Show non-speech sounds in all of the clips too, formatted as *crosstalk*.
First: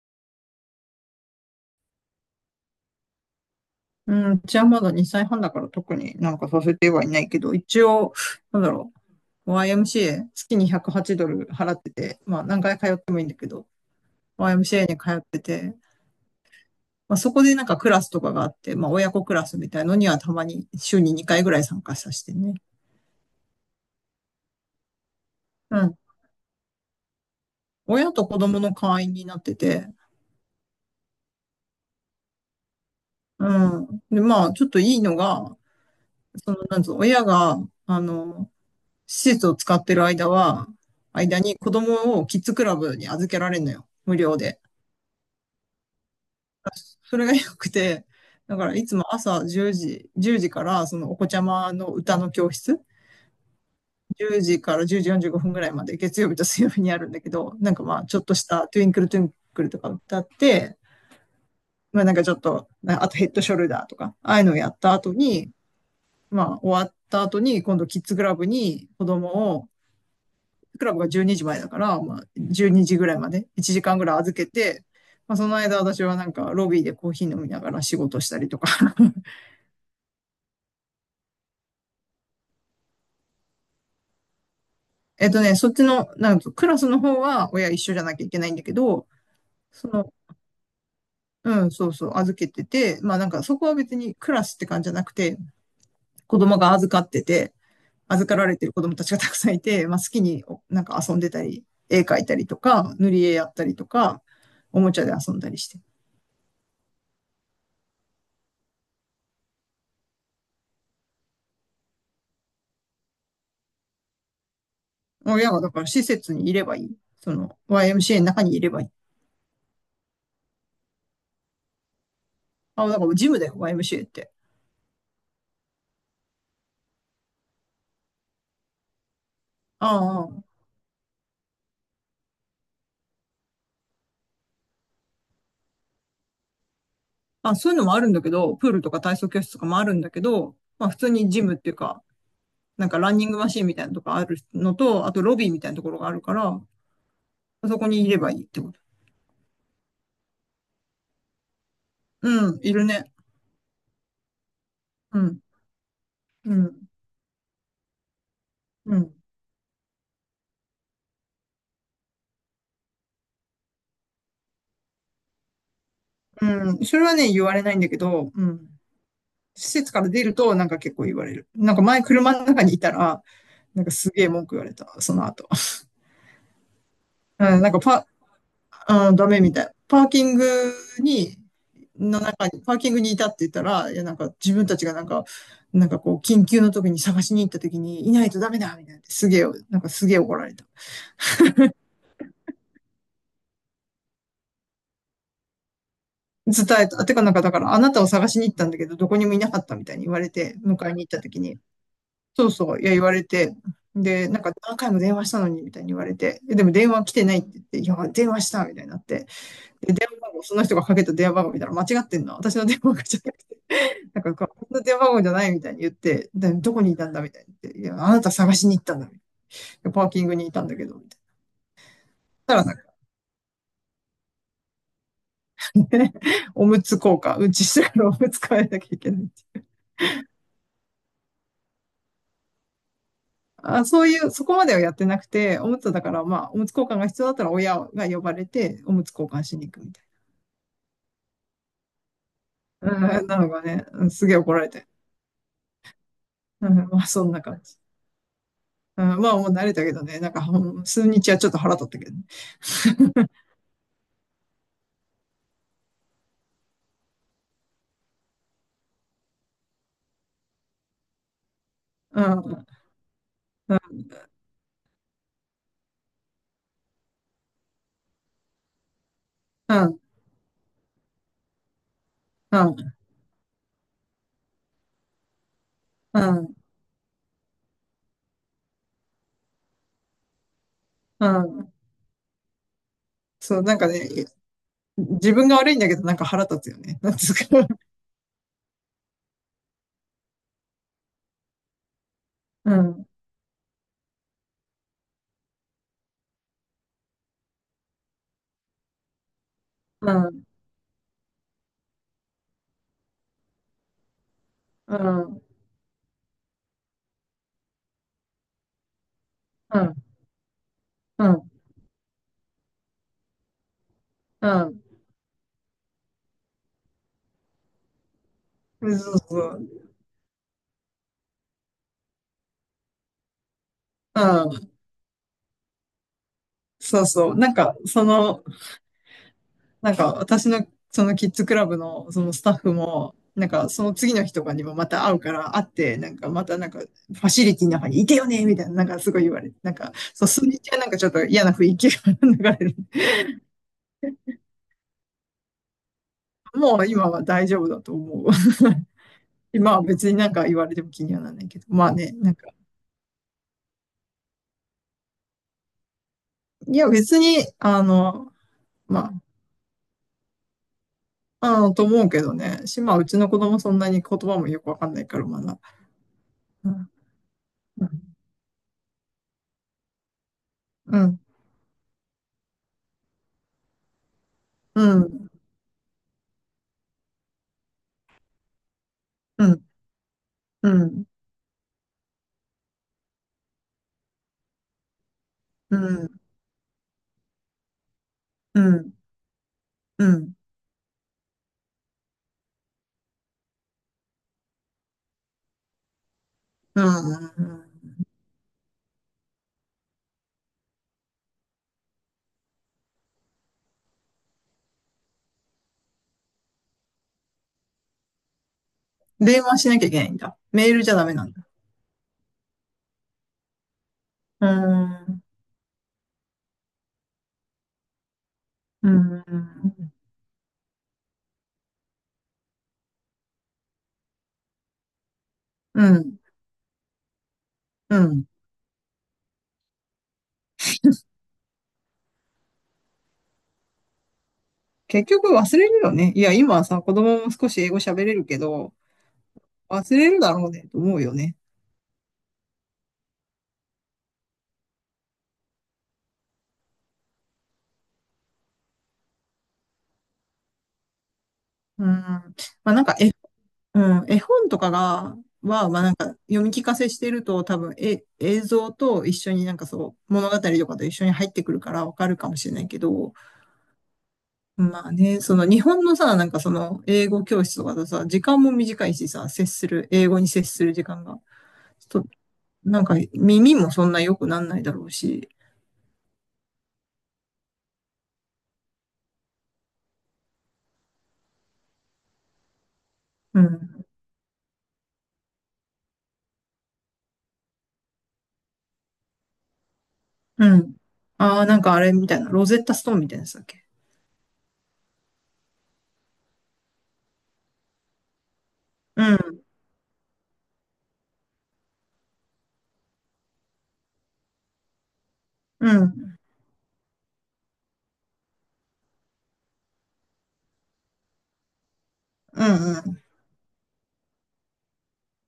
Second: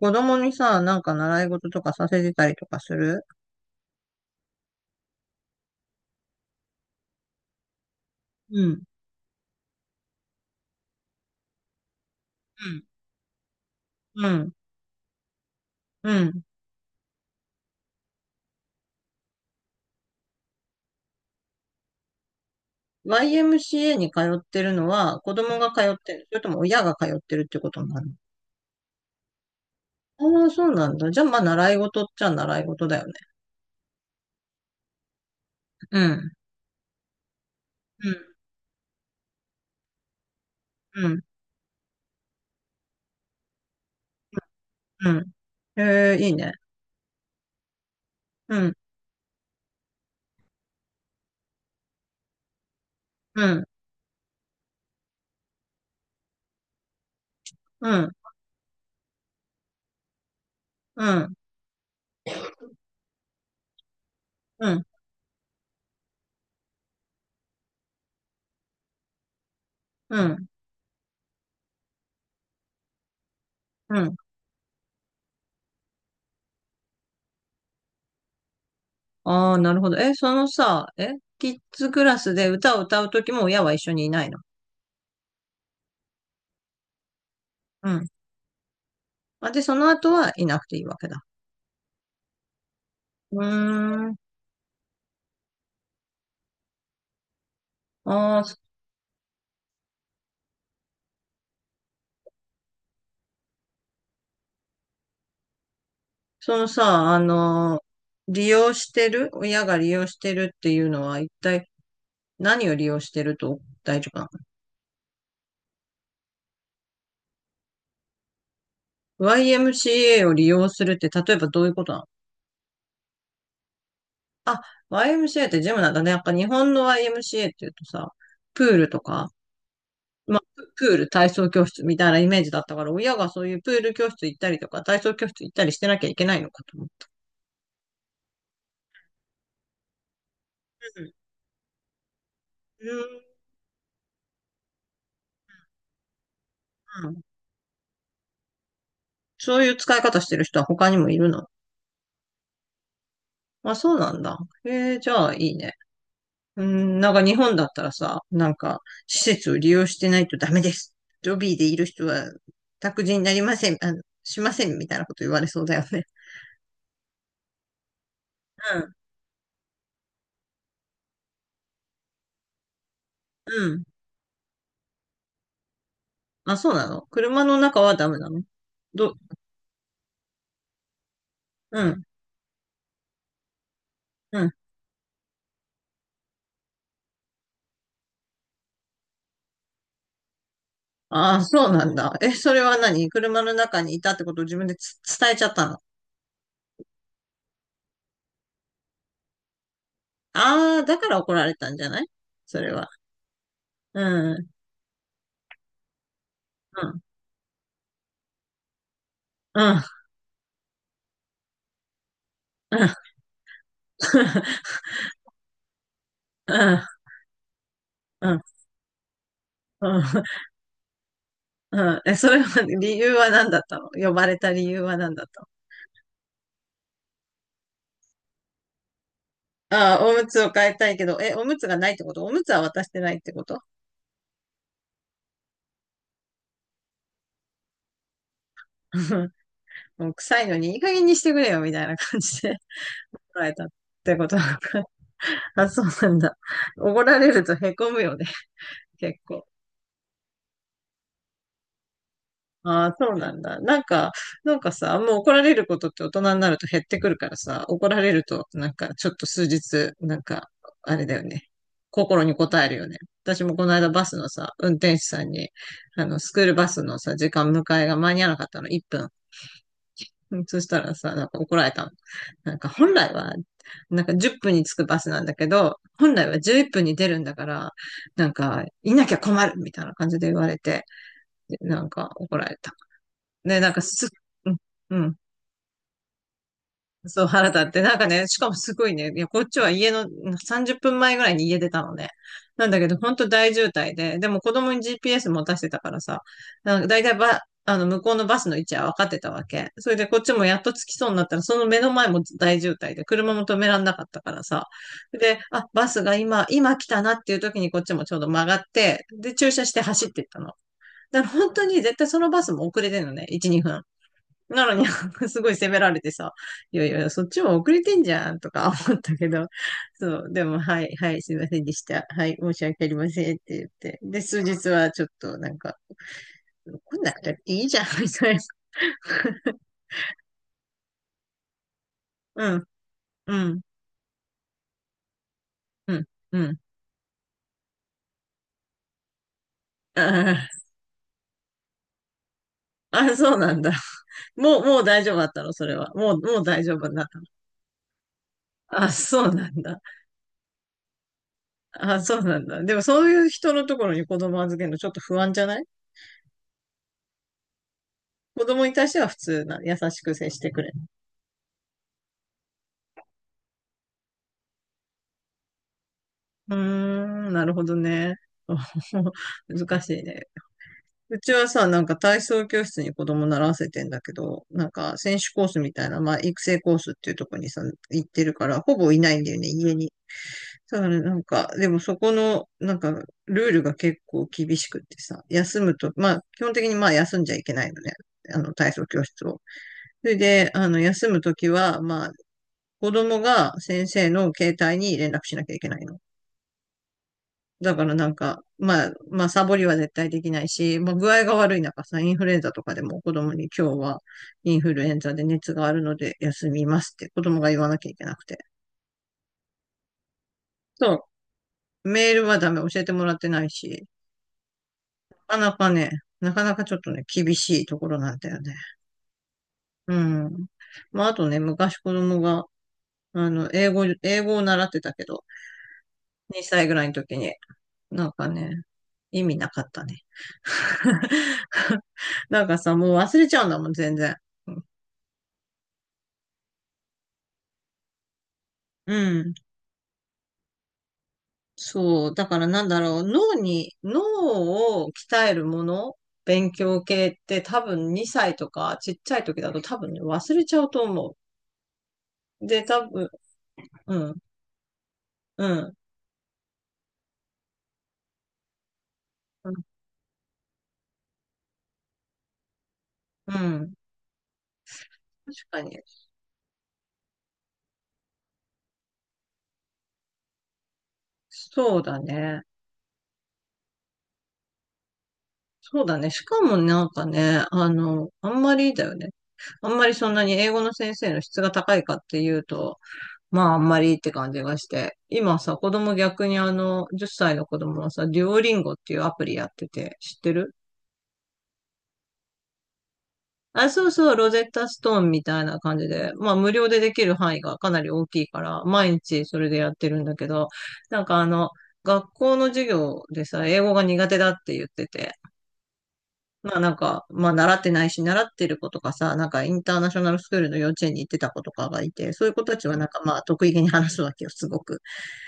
子供にさ、なんか習い事とかさせてたりとかする？うん、うちはまだ2歳半だから特になんかさせてはいないけど、一応、なんうだん。ろう、YMCA、月に108ドル払ってて、まあ何回通ってもいいんだけど、うん。うん。YMCA に通ってて、うん。まあそこでなんかクラスとかがあって、まあ親子クラスみたいのにはたまに週に2回ぐらい参加させてね。YMCA に通ってるのは子供がう通っん。てる。それとも親が通ってるってことになる親の？と子供の会員になってて。ああ、そうなんだ。じゃあまあ習い事っちゃ習い事だよね。うん。で、まあちょっといいのが、うん。その、なんつうの、親が、あうん。の、施設を使ってる間は、うん。間に子供をキッズクラブに預けられるのよ。無料で。うん。ええ、いいね。それが良くて、だうかん。らいつも朝10時、10時からそのお子ちゃまの歌の教室、うん。10時から10時45分ぐらいまで月曜日と水曜日にあるんだけど、なんかうまあん。ちょっとしたトゥインクルトゥインクルとか歌って、うん。まあなんかちょっと、あとヘッドショルダーとか、ああいうのをやうっん。た後に、まあ終わった後に今度キッズクラブに子供を、うん。クラブが12時前だから、まあ、12時ぐらいまで、1時間うぐらん。い預けて、まあ、その間私はなんかロビーでコーヒー飲みながら仕事したりとか。*laughs* ああ、なるほど。え、そのさ、え、キッズクラスで歌を歌うときも親は一緒にいないの？えっとね、そっちの、なんかクラスの方は親一う緒じゃん。なきゃいけないんだけど、あ、で、そのそ後の、はいなくていいわけだ。うん、そうそう、預けてて、まあなんうかそこは別ーにん。クラスって感じじゃなくて、子供が預かってて、預あかあ、られそてる子供たちがたくさんいて、まあ好きに、なんか遊んでたり、絵描いたりとか、塗り絵やったりとか、おもちゃで遊んだりして。そのさ、利用してる、親が利用してるっていうのは一体何を利用してると大丈夫な親がだから施設にいればいい。その YMCA の中にいればいい。の？ YMCA を利用するって例えばどういうことなの？あ、だからジムだよ、YMCA って。あ、YMCA ってジムなんだね。やっぱ日本の YMCA っていうとさ、プールとか、あまあ、プール体操教室みたいなイメージだったから、親がそういうプール教室行ったりとか、体操教室行ったりしてなきゃいけないのかと思う。あ、あ、そういうのもあるんだけど、プールとか体操教室とかもあるんだけど、まあ普通にジムっていうか、うなんん。かランニングマシーンみたいなとかあるのと、あとロビーみたいなところがあるから、うん。そこにいればいいってこと。そういう使い方してる人は他にもいるの？うん、いるね。あ、そうなんだ。へえ、じうゃあいん、いね。ううん、ん、なんか日本だったらさ、なんかうん、施設を利用してないとダメです。ロビーでいる人は託児になりません、しませんみたいなこと言われそうだよね。うん。それはね、言われないんだけど。うん。う施設から出ると、なんか結構言われる。なんか前車の中にいたら、ん、うなん。んかすげえ文句言われた、その後。あ、そうなの？車のうん、なん中かはパダメなの？あど、ー、ダメみたい。に、うん、パーキングにいたって言ったら、いや、なんかうん。自分たちがなんか、なんかこう、緊急の時に探しに行った時に、いないとダメだみたいな。すげえ、なんかすげえ怒られた。ああ、そうなんだ。え、それは何？車の中にいたってことを自分で伝えちゃったの？伝えた。てかなんかだから、あなたを探しに行ったんだけど、どこにもいなかったみたいに言われて、ああ、迎えだにか行っらた怒時られに。たんじゃない？そうそれそう、いは。や、言われて。うで、ん、なんうか何回も電話したのに、みたいに言われて。え、でも電ん、話来てないって言って、いや、電話した、みたいになって。うん、うん、で、電話番号、その人がかけた電話番号見たら間違ってんの。私の電話がかけうちゃって。なんか、この電話番号じゃないみたいに言って、で、どこにいん、たんだみたいに言って、いや、あなたうん、探しに行ったんだみたいな。うん。パーキングにいたんだけど、みたいうん。え、それな。たは、らなんか、理由は何だったの？呼ばれた理由は何だったの？おむつ交換、うんちしてからおむつ変えなきゃいけない。ああ、おむつを変えたいけど、え、おむつがないってこと？おむつは渡してないってこと？ あ、そういう、そこまではやってなくて、おむつだから、まあ、おむつ交換が必要だったら親が呼ばれて、おむつ交 *laughs* 換しに行くみたいもう臭いのにいい加減にしてくれよ、みたいな感じで な。うん、*laughs* な捉のえがたっね、うんてすこげとえな怒のられか。て。*laughs* あ、そうなんだ。うん、おまごあ、らそんれなると感じ。凹むよね、う結ん、まあ、構。もう慣れたけどね、なんか、うん、数日はちょっと腹立ったけどね。ああ、そうなん *laughs* だ。なんか、なんかさ、もう怒られることって大人になると減ってくるからさ、怒られると、なんか、ちょっと数日、なんか、あれだよね。う心にん、応うん、えるよね。私もこの間バスのさ、運転手さんに、スクールバスのさ、時間迎えが間に合わなかったの、1分。うん、うん。そしたらさ、なんか怒られたの。なんか本来は、なんか10分に着くバスなんだけど、本う来はん、11分に出るんだから、なんか、いなきゃ困るみたいな感じで言われて、うでん。なんか怒られた。そね、う、なんなんかかね、うん、うん。自分が悪いんだけどなんか腹立つよね。なんそう、つ腹立うか。って。なんかね、しかもすごいね、いや、こっちは家の、うん、30分前ぐらいに家出たのね。なんうだけど、ん、ほんと大渋滞で、でも子供に GPS 持たせてたからさ、なんか大体向こうのバスの位置は分かってたわけ。それでうこっちん、もやっと着きそうになったら、その目の前も大渋滞で、車も止めらんなかったからさ。うで、ん、あ、バスが今来たなっていう時にこっちもちょうど曲がって、で、駐車しうてん、走っていったの。だからうん、本当に絶対そのバスも遅れてるのね、1、2分。うなのん。に、*laughs* すごい責められてさ、いやいや、そっちも遅れてんじゃんとか *laughs* そ思ったうけそど、う。そう、でも、はい、はい、すいませんでした。はい、申し訳ありませんって言って。で、う数日ん。はちょっとなんか、来そうなくそう。てなんいいか、じゃん、そみたいな。の、*laughs* なんか私のそのキッズクラブのそのスうタッん、フも、うなんん、かその次の日とかにもまた会うから会っうて、ん、なんかうまん。たなんかファシリティの中にいてよねみたいな、なんかすごい言われて、なんか、あそう、数ー 日はなんかちょっと嫌な雰囲気が流れる。*laughs* あ、そうなんだ。もう、もう大丈夫だったの、それは？もう、もう大丈もう夫になっ今た。は大丈夫だと思う。*laughs* あ、そうなん今だ。は別になんか言われても気にはならないけど、まああ、ね、そうなんなんかだ。でも、そういう人のところに子供預けるのちょっと不安じゃない？いや、別に、あの、子供に対してはま普通な、優しく接してくれ？あ、あの、と思うけどね。し、まあ、うちの子供そんなに言葉もよくわかんないから、まだ。うーうん、ん、なるほどうん、ね。*laughs* 難しいね。ううん、ちはさ、なんか体操教室に子供習わせてんだけど、なんうか選手ん、コースみたいな、まあ育成コースっていうとこにさ、行ってるから、ほぼいないんだようね、ん、家に。うだからん、なんか、でもそこの、なんか、ルールが結構厳しくってさ、休うむと、まん、あ基本的にまあ休んじゃいけないのね、あのう体操ん、教室を。うそれん、で、休むときは、まあ、子供が先生の携帯に連絡しなきゃいけないの。うん。だからなんか、まあ、まあ、サボりは絶対できないし、まあ、具合が悪い中さ、インフルエンザとかでも子供に今日はインフルエンザで熱があるので休みますって子供が言わなきゃいけなくて。電話しなきゃいけないんだ。メールじゃダそメなんだ。う、メールはダメ、教えてもらってないし、うーん、なかなかね、なかなかちょっとね、厳しいところなんだよね。うん、うん。まあ、あとね、昔子供が、英語を習ってたけど、うん、2歳ぐらいの時に、うなんん。かね、意味なかったね。*laughs* なんかさ、もう忘れちゃうんだもん、全然。結局忘れるよね。いや、今はさ、子供も少し英語喋れるけど、うん。忘れるだろうね、と思うよね。そう。だからなんだろう。脳を鍛えるもの、勉強系って多分2歳とかちっちゃい時だと多分ね、忘れちゃうと思うん。まう。で、あ、なん多か分、ううん、ん、絵本とかが、うは、ん、まあなんか読み聞かせしてると多分、え、映像と一緒にうなんかん。そう、物語とかと一緒に入ってくるからわかるかもしれないけど、うん。まあね、そ確の日かに。本のさ、なんかその英語教室とかだとさ、時間も短いしさ、接する、英語に接する時間が、そうだと、ね。なんか耳もそんな良くなんないだろうし。そうだね。しかもなんかね、あんまりだよね。あんまりそんなに英語の先生の質が高いかっていうと、うまあ、あんまん、りって感じがして。今さ、子供逆に10歳の子供はさ、デュオリンゴっていうアプリやってて、知ってうる？ん。ああ、なんかあれみたいな、ロゼッタストーンみたいなやつだっけ？あ、そうそう、ロゼッタストーンみたいな感じで、まあ、無料でできる範囲がかなり大きいから、毎う日そん、れでやってるんだけど、なんか学校の授業でさ、英語が苦手だって言ってて、うん、うん、まあなんか、まあ習ってないし、習ってる子とかさ、なんかインターナショナルスクールの幼稚園に行ってた子とかがいて、そういうう子たちはなんかん、まあ得意げに話すわけよ、すごく。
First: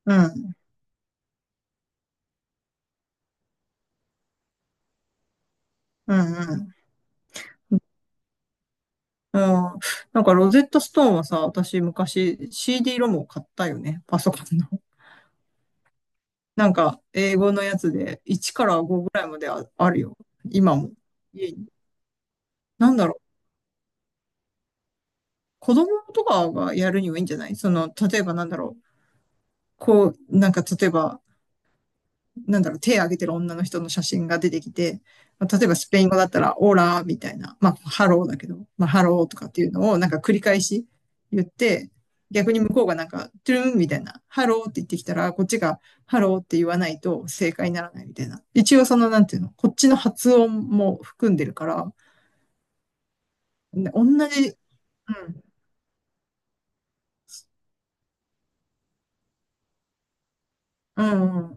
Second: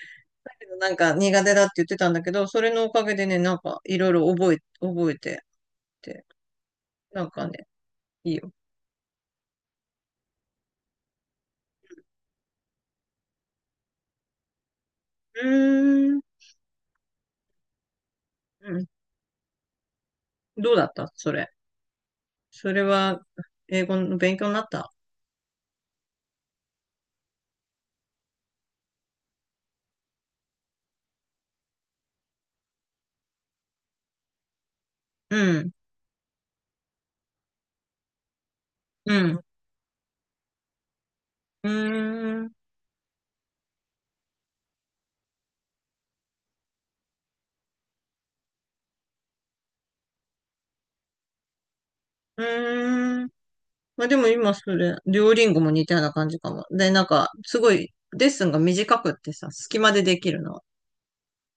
うん、なんか苦手だって言ってたんだけど、それのおかげでね、なんかいろいろ覚えてうて、ん、うん。なんかね、いいよ。うん。なんかロゼットストーンはさ、私昔 CD ロムを買ったよね。パソコンの。*laughs* うーん。なんか英語のやつで1かうらん。5ぐらいまであるよ。どう今だも。ったそれ。家に、それなんだろは、う。英語の勉強になった？子供とかがやるにはいいんじゃない、その、例えばなんだろう。こう、なんか例えばなんだろう、手を挙げてる女の人の写真が出てきて、うまあ例えん。ばスペイン語だったら、オーラーみたいな、まあ、ハローだけど、まあ、ハうローとん。かっていうのをなんか繰り返し言っうて、ーん。逆に向こうがなんか、トゥルンみたいな、ハローって言ってきたら、こっちがハローって言わないと正解にならないみたいな。一応その、なんていうの、こっちの発音も含んでるから、うーん。ね、同まあでもじ。今それ、う両ん、リンゴも似たような感じかも。で、なんか、すごい、レッスンが短くってさ、隙間でできるの。う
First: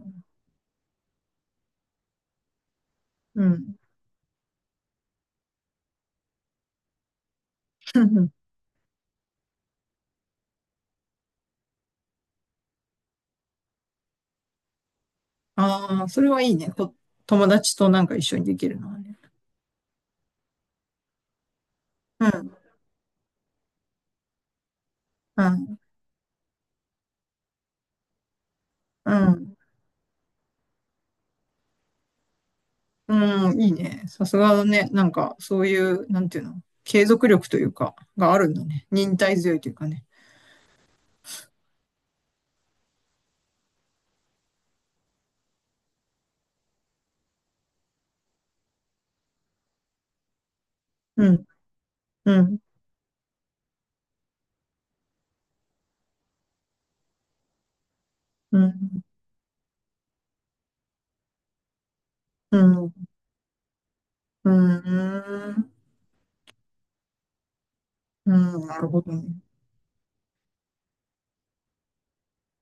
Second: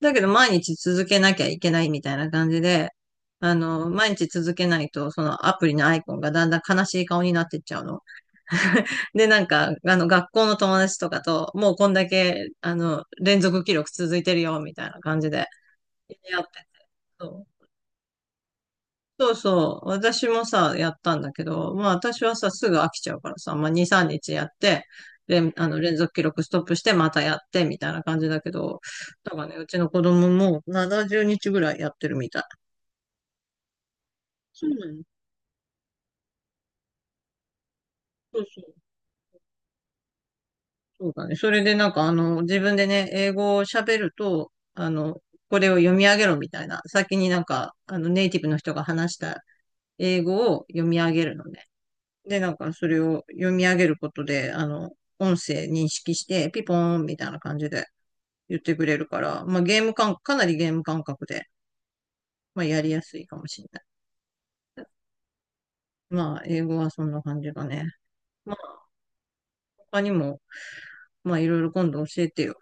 だけど毎日続けなきゃいけないみたいな感じで、うん、うん。毎日続けないと、そのアプリのアイコンがだんだん悲しい顔になってっちゃうの。*laughs* *laughs* で、なんか、学校の友達とかと、もうこんだけ、連続記録続いてるよ、みたいな感じで、ああ、それやはっいいてて。ね。そ友う達となんか一緒にできるのはね。そうそう。私もさ、やったんだけど、まあ私うはさ、ん、すぐ飽きちゃうからさ、まあ2、3日やって、う連、あの、ん、連続記録ストップして、またやって、みたいな感じだけど、うだからね、ん。うちの子供も70日ぐらいやってるみたい。うん、いいね。さすがだそうなね。の？なんか、そういう、なんていうの、継続力というか、があそうるんそだう、ね。忍耐強いというかね。そうだね。それでなんか自分でね、英語を喋ると、これを読み上げろみたいな、先になんか、ネイティブの人が話した英語を読み上げうるのん、ね。で、うなんん、かそれを読み上げることで、音声認識して、ピポーンみたいな感じでう言ってくれん、るから、まあゲーム感、かなりゲーム感覚で、うまあやん、うりん、やすいかもしれない。うん、まあ英語はそんな感じだね。うまん、あなるほどね。他にも、まあいろいろ今度教えてよ。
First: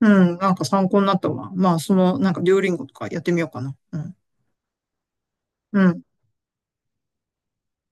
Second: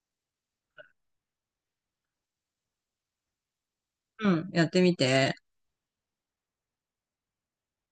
うん、なんか参考になったわ。まあ、その、なんか、デュオリンゴとかやってみようかな。うん、うん、やってみて。うん。